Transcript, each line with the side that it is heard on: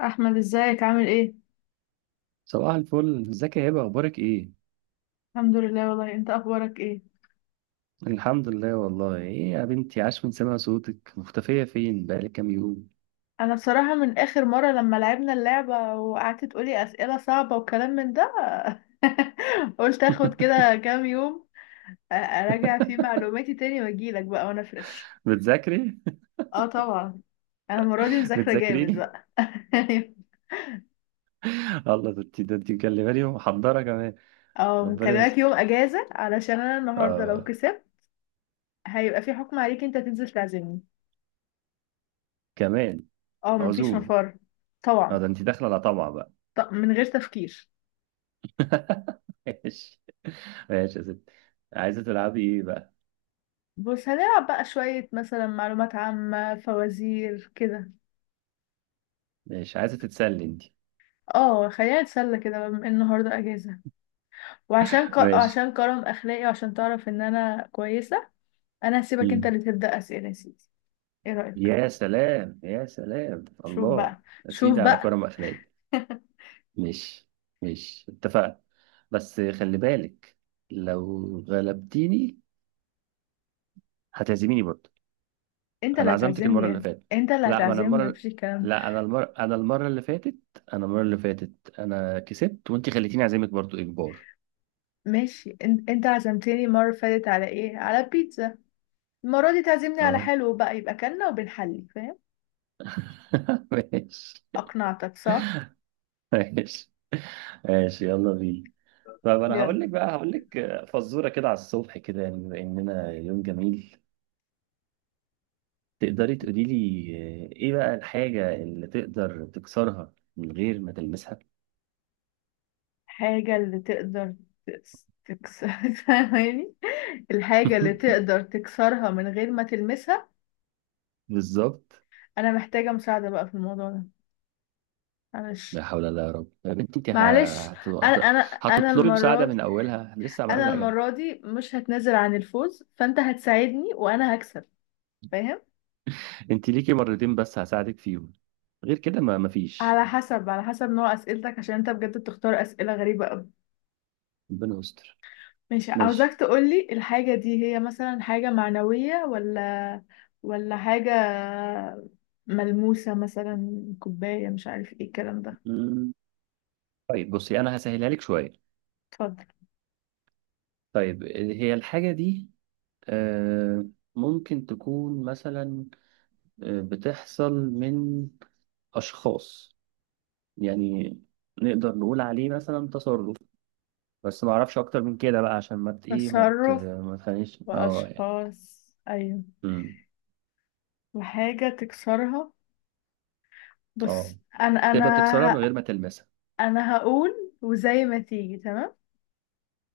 left: احمد، ازيك؟ عامل ايه؟
right: صباح الفل، ازيك يا هبة؟ اخبارك ايه؟
left: الحمد لله والله، انت اخبارك ايه؟
right: الحمد لله والله. ايه يا بنتي، عاش من سمع صوتك، مختفية فين بقالك كام يوم؟
left: انا بصراحه من اخر مره لما لعبنا اللعبه وقعدت تقولي اسئله صعبه وكلام من ده، قلت اخد كده كام يوم، اراجع فيه معلوماتي تاني واجيلك بقى وانا فريش.
right: بتذاكري؟
left: اه طبعا. انا المره دي مذاكره جامد
right: بتذاكريني؟
left: بقى.
right: الله، ده انت ده انت مكلماني ومحضرة كمان؟
left: اه،
right: ربنا
left: مكلمك يوم
right: يستر.
left: اجازه علشان انا النهارده لو
right: آه.
left: كسبت هيبقى في حكم عليك انت تنزل تعزمني.
right: كمان؟
left: اه، مفيش
right: عزومة؟
left: مفر.
right: اه
left: طبعا.
right: ده انت داخلة على طمع بقى.
left: طب من غير تفكير.
right: ماشي. ماشي يا ستي، عايزة تلعبي ايه بقى؟
left: بص، هنلعب بقى شوية مثلا معلومات عامة، فوازير كده.
right: ماشي، عايزة تتسلي انت؟
left: اه، خلينا نتسلى كده بما إن النهاردة اجازة.
right: ماشي.
left: عشان كرم اخلاقي وعشان تعرف ان انا كويسة. انا هسيبك انت
right: مم.
left: اللي تبدأ اسئلة يا سيدي. ايه رأيك؟
right: يا سلام، يا سلام
left: شوف
right: الله.
left: بقى.
right: يا
left: شوف
right: سيدي على
left: بقى.
right: كرم اخلاق. مش مش اتفقنا؟ بس خلي بالك، لو غلبتيني هتعزميني برضه.
left: انت اللي
right: انا عزمتك
left: هتعزمني
right: المره اللي
left: يعني.
right: فاتت.
left: انت اللي
right: لا ما انا
left: هتعزمني،
right: المره
left: مفيش الكلام ده.
right: لا انا المره انا المره اللي فاتت. انا كسبت وانت خليتيني اعزمك برضه اجبار.
left: ماشي، انت عزمتني المرة اللي فاتت على ايه؟ على بيتزا. المرة دي تعزمني على
right: اه.
left: حلو بقى، يبقى كلنا وبنحلي، فاهم؟
right: ماشي
left: اقنعتك صح؟
right: ماشي. ماشي يلا بينا. طب انا هقول لك
left: يلا.
right: بقى هقول لك فزوره كده على الصبح كده يعني، بما اننا يوم جميل. تقدري تقولي لي ايه بقى الحاجة اللي تقدر تكسرها من غير ما تلمسها؟
left: الحاجة اللي تقدر تكسر، فاهماني؟ الحاجة اللي تقدر تكسرها من غير ما تلمسها.
right: بالظبط.
left: أنا محتاجة مساعدة بقى في الموضوع ده. معلش.
right: لا حول ولا قوة، يا رب يا بنتي، انت
left: معلش. أنا أنا أنا
right: هتطلبي
left: المرة
right: مساعدة من
left: دي،
right: اولها؟ لسه
left: أنا
right: عملنا حاجة.
left: المرة دي مش هتنازل عن الفوز، فأنت هتساعدني وأنا هكسب، فاهم؟
right: انت ليكي مرتين بس هساعدك فيهم، غير كده ما مفيش.
left: على حسب نوع أسئلتك، عشان أنت بجد بتختار أسئلة غريبة أوي.
right: ربنا يستر.
left: ماشي، عاوزاك
right: ماشي.
left: تقولي الحاجة دي هي مثلا حاجة معنوية، ولا حاجة ملموسة مثلا، كوباية، مش عارف ايه الكلام ده.
right: مم. طيب بصي، انا هسهلها لك شوية.
left: اتفضل.
right: طيب هي الحاجة دي آه، ممكن تكون مثلا بتحصل من اشخاص، يعني نقدر نقول عليه مثلا تصرف، بس ما اعرفش اكتر من كده بقى، عشان ما ت- ايه ما ت-
left: تصرف.
right: ما تخليش، اه يعني.
left: وأشخاص، أيوة.
right: امم.
left: وحاجة تكسرها.
right: اه،
left: بص،
right: تقدر تكسرها من
left: ه-
right: غير ما تلمسها.
left: أنا هقول وزي ما تيجي، تمام؟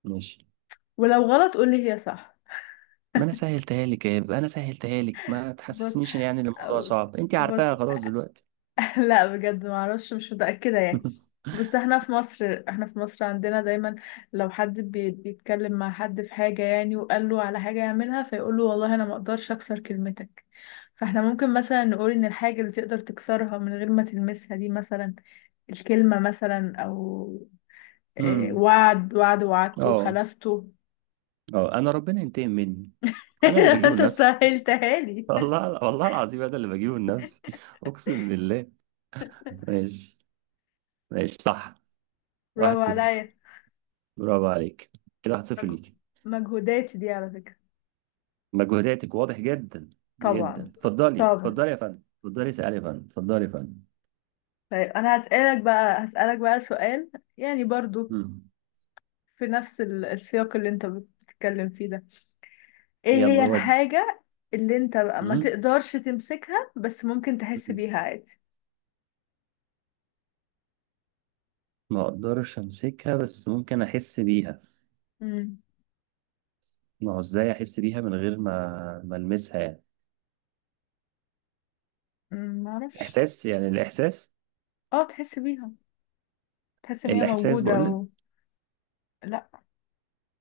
right: ماشي،
left: ولو غلط قولي هي صح.
right: ما انا سهلتها لك، يا يبقى انا سهلتها لك، ما
left: بص،
right: تحسسنيش يعني إن يعني الموضوع
left: أو-
right: صعب، انت
left: بص.
right: عارفاها خلاص دلوقتي.
left: لا بجد ما اعرفش، مش متأكدة يعني. بس احنا في مصر، احنا في مصر عندنا دايما لو حد بيتكلم مع حد في حاجة يعني وقال له على حاجة يعملها فيقول له والله انا ما اقدرش اكسر كلمتك. فاحنا ممكن مثلا نقول ان الحاجة اللي تقدر تكسرها من غير ما تلمسها دي مثلا الكلمة مثلا، او
right: امم.
left: وعد. وعدته،
right: اه.
left: خلفته.
right: اه، انا ربنا ينتقم مني، انا اللي بجيبه
left: انت
right: لنفسي.
left: سهلتها لي.
right: والله، والله العظيم انا اللي بجيبه لنفسي. اقسم بالله. ماشي. ماشي صح.
left: برافو
right: واحد صفر.
left: عليا.
right: برافو عليك، كده واحد صفر ليك.
left: مجهوداتي دي على فكرة.
right: مجهوداتك واضح جدا، جدا.
left: طبعا.
right: اتفضلي،
left: طبعا،
right: اتفضلي يا فندم، اتفضلي اسألي يا فندم، اتفضلي يا فندم.
left: طيب انا هسألك بقى، سؤال، يعني برضو
right: مم.
left: في نفس السياق اللي انت بتتكلم فيه ده. ايه هي
right: يلا ودي.
left: الحاجة اللي انت بقى ما
right: مم.
left: تقدرش تمسكها بس ممكن تحس بيها عادي؟
right: ما اقدرش امسكها، بس ممكن احس بيها.
left: امم
right: ما هو ازاي احس بيها من غير ما ما المسها يعني؟
left: ما اعرفش.
right: احساس، يعني الاحساس.
left: اه، تحس بيها. تحس ان هي
right: الاحساس
left: موجودة
right: بقول لك.
left: و... لا،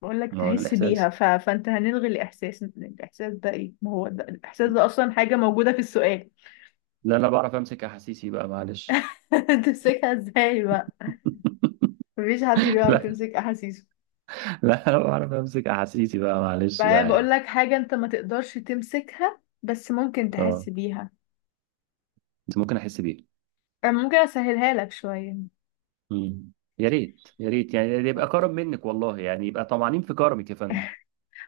left: بقول لك
right: ما هو
left: تحس بيها
right: الاحساس.
left: ف... فانت هنلغي الاحساس، ده ايه؟ ما هو ده الاحساس ده اصلا حاجة موجودة في السؤال.
right: لا، انا بعرف امسك احاسيسي بقى معلش.
left: تمسكها ازاي بقى؟ مفيش حد بيعرف
right: لا،
left: يمسك احاسيسه.
right: لا انا بعرف امسك احاسيسي بقى معلش
left: بقى
right: بقى
left: بقول
right: يعني.
left: لك حاجة، انت ما تقدرش تمسكها بس ممكن
right: اه،
left: تحس بيها.
right: بس ممكن احس بيها.
left: انا ممكن اسهلها لك شوية.
right: مم. يا ريت، يا ريت يعني، يبقى كرم منك والله يعني، يبقى طمعانين في كرمك يا فندم.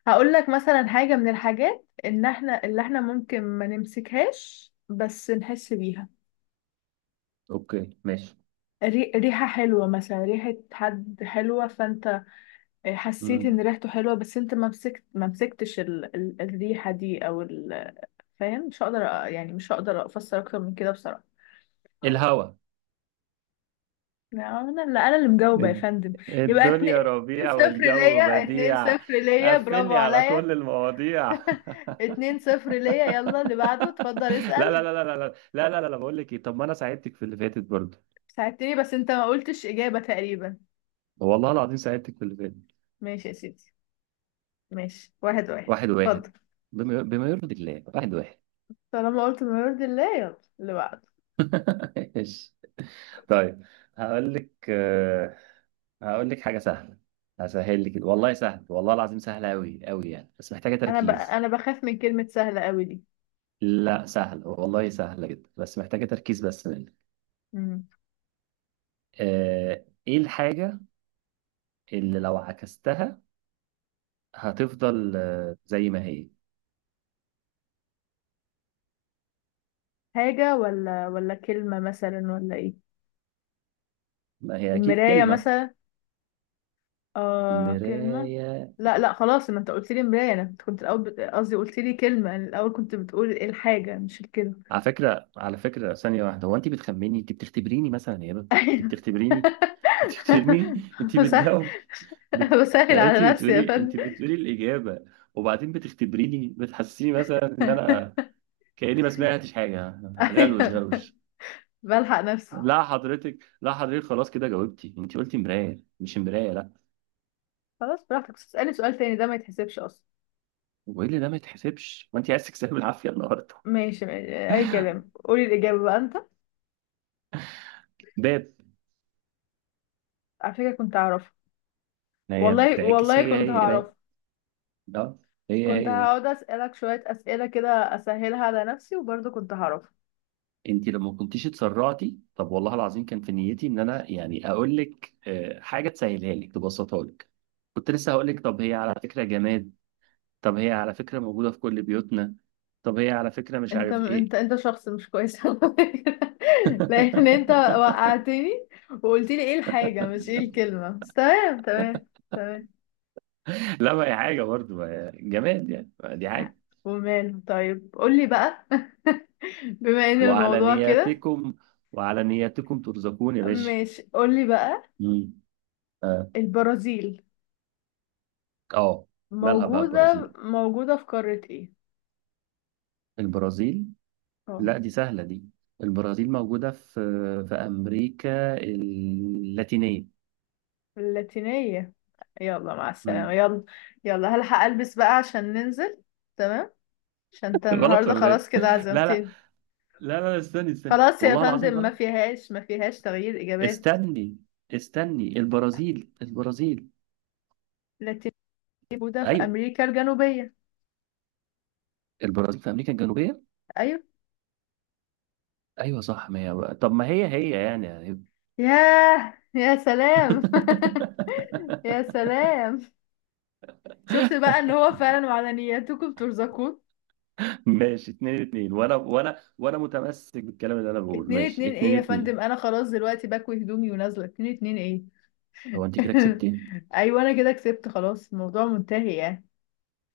left: هقول لك مثلا حاجة من الحاجات ان احنا ممكن ما نمسكهاش بس نحس بيها.
right: اوكي ماشي.
left: ريحة حلوة مثلا، ريحة حد حلوة، فانت حسيت ان
right: مم.
left: ريحته حلوة بس انت ما مسكتش ال... ال... الريحة دي او ال... فاهم؟ مش هقدر، يعني مش هقدر افسر اكتر من كده بصراحة.
right: الهوا.
left: لا، انا اللي مجاوبه يا
right: الد-
left: فندم. يبقى اتنين.
right: الدنيا
left: اتنين
right: ربيع
left: صفر
right: والجو
left: ليا اتنين
right: بديع.
left: صفر ليا
right: قفل
left: برافو
right: لي على
left: عليا.
right: كل المواضيع.
left: 2-0 ليا. يلا اللي بعده، اتفضل
right: لا لا لا
left: اسأل.
right: لا لا لا، لا لا لا لا، بقول لك ايه، طب ما انا ساعدتك في اللي فاتت برضه.
left: ساعدتني بس انت ما قلتش اجابة تقريبا.
right: والله العظيم ساعدتك في اللي فاتت.
left: ماشي يا سيدي. ماشي، 1-1،
right: واحد واحد.
left: اتفضل.
right: بما يرضي الله، واحد واحد.
left: طالما قلت ما يرضي الله، يلا اللي بعده.
right: ماشي. طيب، هقول لك هقول لك حاجة سهلة. هسهل لك والله، سهل والله العظيم سهلة أوي أوي يعني، بس محتاجة
left: انا
right: تركيز.
left: انا بخاف من كلمة سهلة قوي دي.
right: لا سهل والله، سهلة جدا بس محتاجة تركيز بس منك.
left: مم.
right: إيه الحاجة اللي لو عكستها هتفضل زي ما هي؟
left: حاجة ولا كلمة مثلا ولا ايه؟
right: ما هي أكيد
left: المراية
right: كلمة.
left: مثلا. آه، كلمة.
right: مراية.
left: لا لا، خلاص. ما انت قلت لي مراية. انا كنت الاول قصدي قلت لي كلمة. أنا الاول كنت بتقول إيه الحاجة، مش الكلمة.
right: على فكرة، على فكرة ثانية واحدة، هو أنت بتخمني؟ أنت بتختبريني مثلا يا بابا؟ أنت
left: ايوه.
right: بتختبريني. أنت بترمي، أنت
left: بسهل.
right: بتجاوب، بت...
left: بسهل
right: يعني
left: على
right: انت
left: نفسي يا
right: بتقولي،
left: فندم.
right: انت بتقولي الاجابه وبعدين بتختبريني، بتحسسيني مثلا ان انا كاني ما سمعتش حاجه. غلوش
left: ايوه.
right: غلوش.
left: بلحق نفسي.
right: لا حضرتك، لا حضرتك، خلاص كده جاوبتي، انت قلتي مرايه، مش مرايه لا.
left: خلاص براحتك، بس اسألني سؤال تاني، ده ما يتحسبش اصلا.
right: وايه اللي ده ما يتحسبش وانت عايز تكسبي العافيه النهارده؟
left: ماشي ماشي، اي كلام، قولي الاجابة بقى انت.
right: باب.
left: على فكرة كنت هعرفها.
right: ما هي
left: والله،
right: بتتعكس،
left: والله
right: هي
left: كنت
right: هي باب.
left: هعرفها.
right: ده هي
left: كنت
right: هي.
left: هقعد اسألك شوية اسئلة كده، اسهلها على نفسي وبرضه كنت هعرفها.
right: انت لما كنتيش اتسرعتي، طب والله العظيم كان في نيتي ان انا يعني اقول لك حاجه تسهلها لك تبسطها لك. كنت لسه هقول لك طب هي على فكره جماد، طب هي على فكرة موجودة في كل بيوتنا، طب هي على فكرة مش
left: انت
right: عارف
left: انت
right: ايه.
left: انت شخص مش كويس على فكرة. لان انت وقعتني، وقلت لي ايه الحاجة مش ايه الكلمة. بس تمام تمام. تمام.
right: لا، ما هي حاجة برضه، ما هي جماد يعني، ما دي
left: ع-
right: حاجة.
left: وماله، طيب قولي بقى. بما ان
right: وعلى
left: الموضوع كده،
right: نياتكم، وعلى نياتكم ترزقون يا باشا.
left: ماشي قولي بقى.
right: مم. اه.
left: البرازيل
right: آه. مالها بقى البرازيل؟
left: موجودة في قارة ايه؟
right: البرازيل.
left: اه،
right: لا دي سهلة دي، البرازيل موجودة في في أمريكا اللاتينية.
left: اللاتينية. يلا مع السلامة،
right: مم.
left: يلا. يلا هلحق البس بقى عشان ننزل. تمام. عشان انت
right: غلط
left: النهاردة
right: ولا ايه؟
left: خلاص كده
right: لا لا،
left: عزمتني.
right: لا لا استني، استني
left: خلاص يا
right: والله العظيم
left: فندم،
right: غلط.
left: ما فيهاس تغيير إجابات.
right: استني، استني البرازيل، البرازيل،
left: لاتيني، موجودة في
right: ايوه
left: أمريكا الجنوبية.
right: البرازيل في امريكا الجنوبيه.
left: أيوة.
right: ايوه صح، ما هي بقى. طب ما هي هي يعني يعني.
left: ياه، يا سلام. يا سلام. شفت بقى إن هو فعلا وعلى نياتكم ترزقون.
right: ماشي، اتنين اتنين. وانا متمسك بالكلام اللي انا بقوله،
left: اتنين
right: ماشي
left: اتنين إيه
right: اتنين
left: يا فندم؟
right: اتنين.
left: أنا خلاص دلوقتي بكوي هدومي ونازلة. 2-2 إيه؟
right: هو انت كده كسبتي؟
left: أيوة، أنا كده كسبت خلاص، الموضوع منتهي يعني.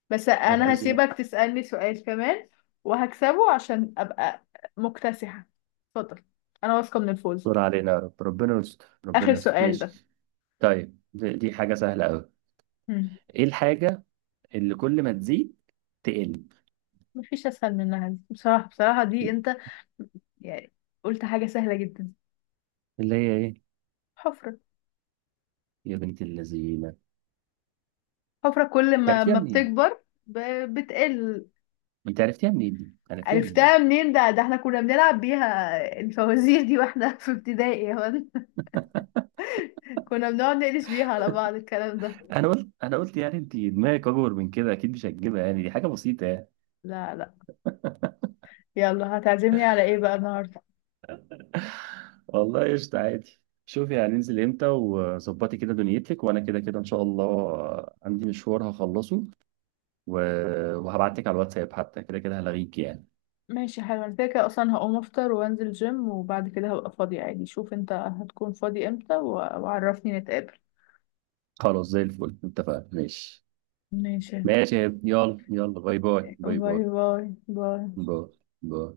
left: بس
right: نهار
left: أنا
right: ازرق.
left: هسيبك تسألني سؤال كمان وهكسبه عشان أبقى مكتسحة. اتفضل. أنا واثقة من الفوز.
right: دور علينا يا رب، ربنا يستر،
left: آخر
right: ربنا يستر.
left: سؤال ده.
right: ماشي. طيب دي حاجه سهله قوي.
left: مم.
right: ايه الحاجه اللي كل ما تزيد تقل؟
left: مفيش اسهل منها دي بصراحه، بصراحه دي انت يعني قلت حاجه سهله جدا.
right: اللي هي ايه؟
left: حفره.
right: يا بنت اللذينه،
left: حفره كل
right: انت
left: ما
right: عرفتيها
left: ما
right: منين؟
left: بتكبر ب... بتقل.
right: انت عرفتيها منين دي، عرفتيها
left: عرفتها
right: منين؟
left: منين؟ ده احنا كنا بنلعب بيها الفوازير دي واحنا في ابتدائي هون. كنا بنقعد نقلش بيها على بعض الكلام ده.
right: انا قلت يعني انت دماغك اكبر من كده، اكيد مش هتجيبها يعني، دي حاجه بسيطه يعني.
left: لا لا. يلا، هتعزمني على ايه بقى النهارده؟
right: والله قشطه، عادي. شوفي هننزل امتى، وظبطي كده دنيتك، وانا كده كده ان شاء الله عندي مشوار هخلصه، و... وهبعت لك على الواتساب حتى، كده كده هلغيك يعني.
left: ماشي حلو، انا كده كده اصلا هقوم افطر وانزل جيم، وبعد كده هبقى فاضي عادي. شوف انت هتكون فاضي امتى، وعرفني نتقابل.
right: خلاص زي الفل، اتفقنا، ماشي.
left: ماشي.
right: ماشي يا ابني. يلا يلا، باي باي، باي
left: باي
right: باي،
left: باي باي.
right: باي باي.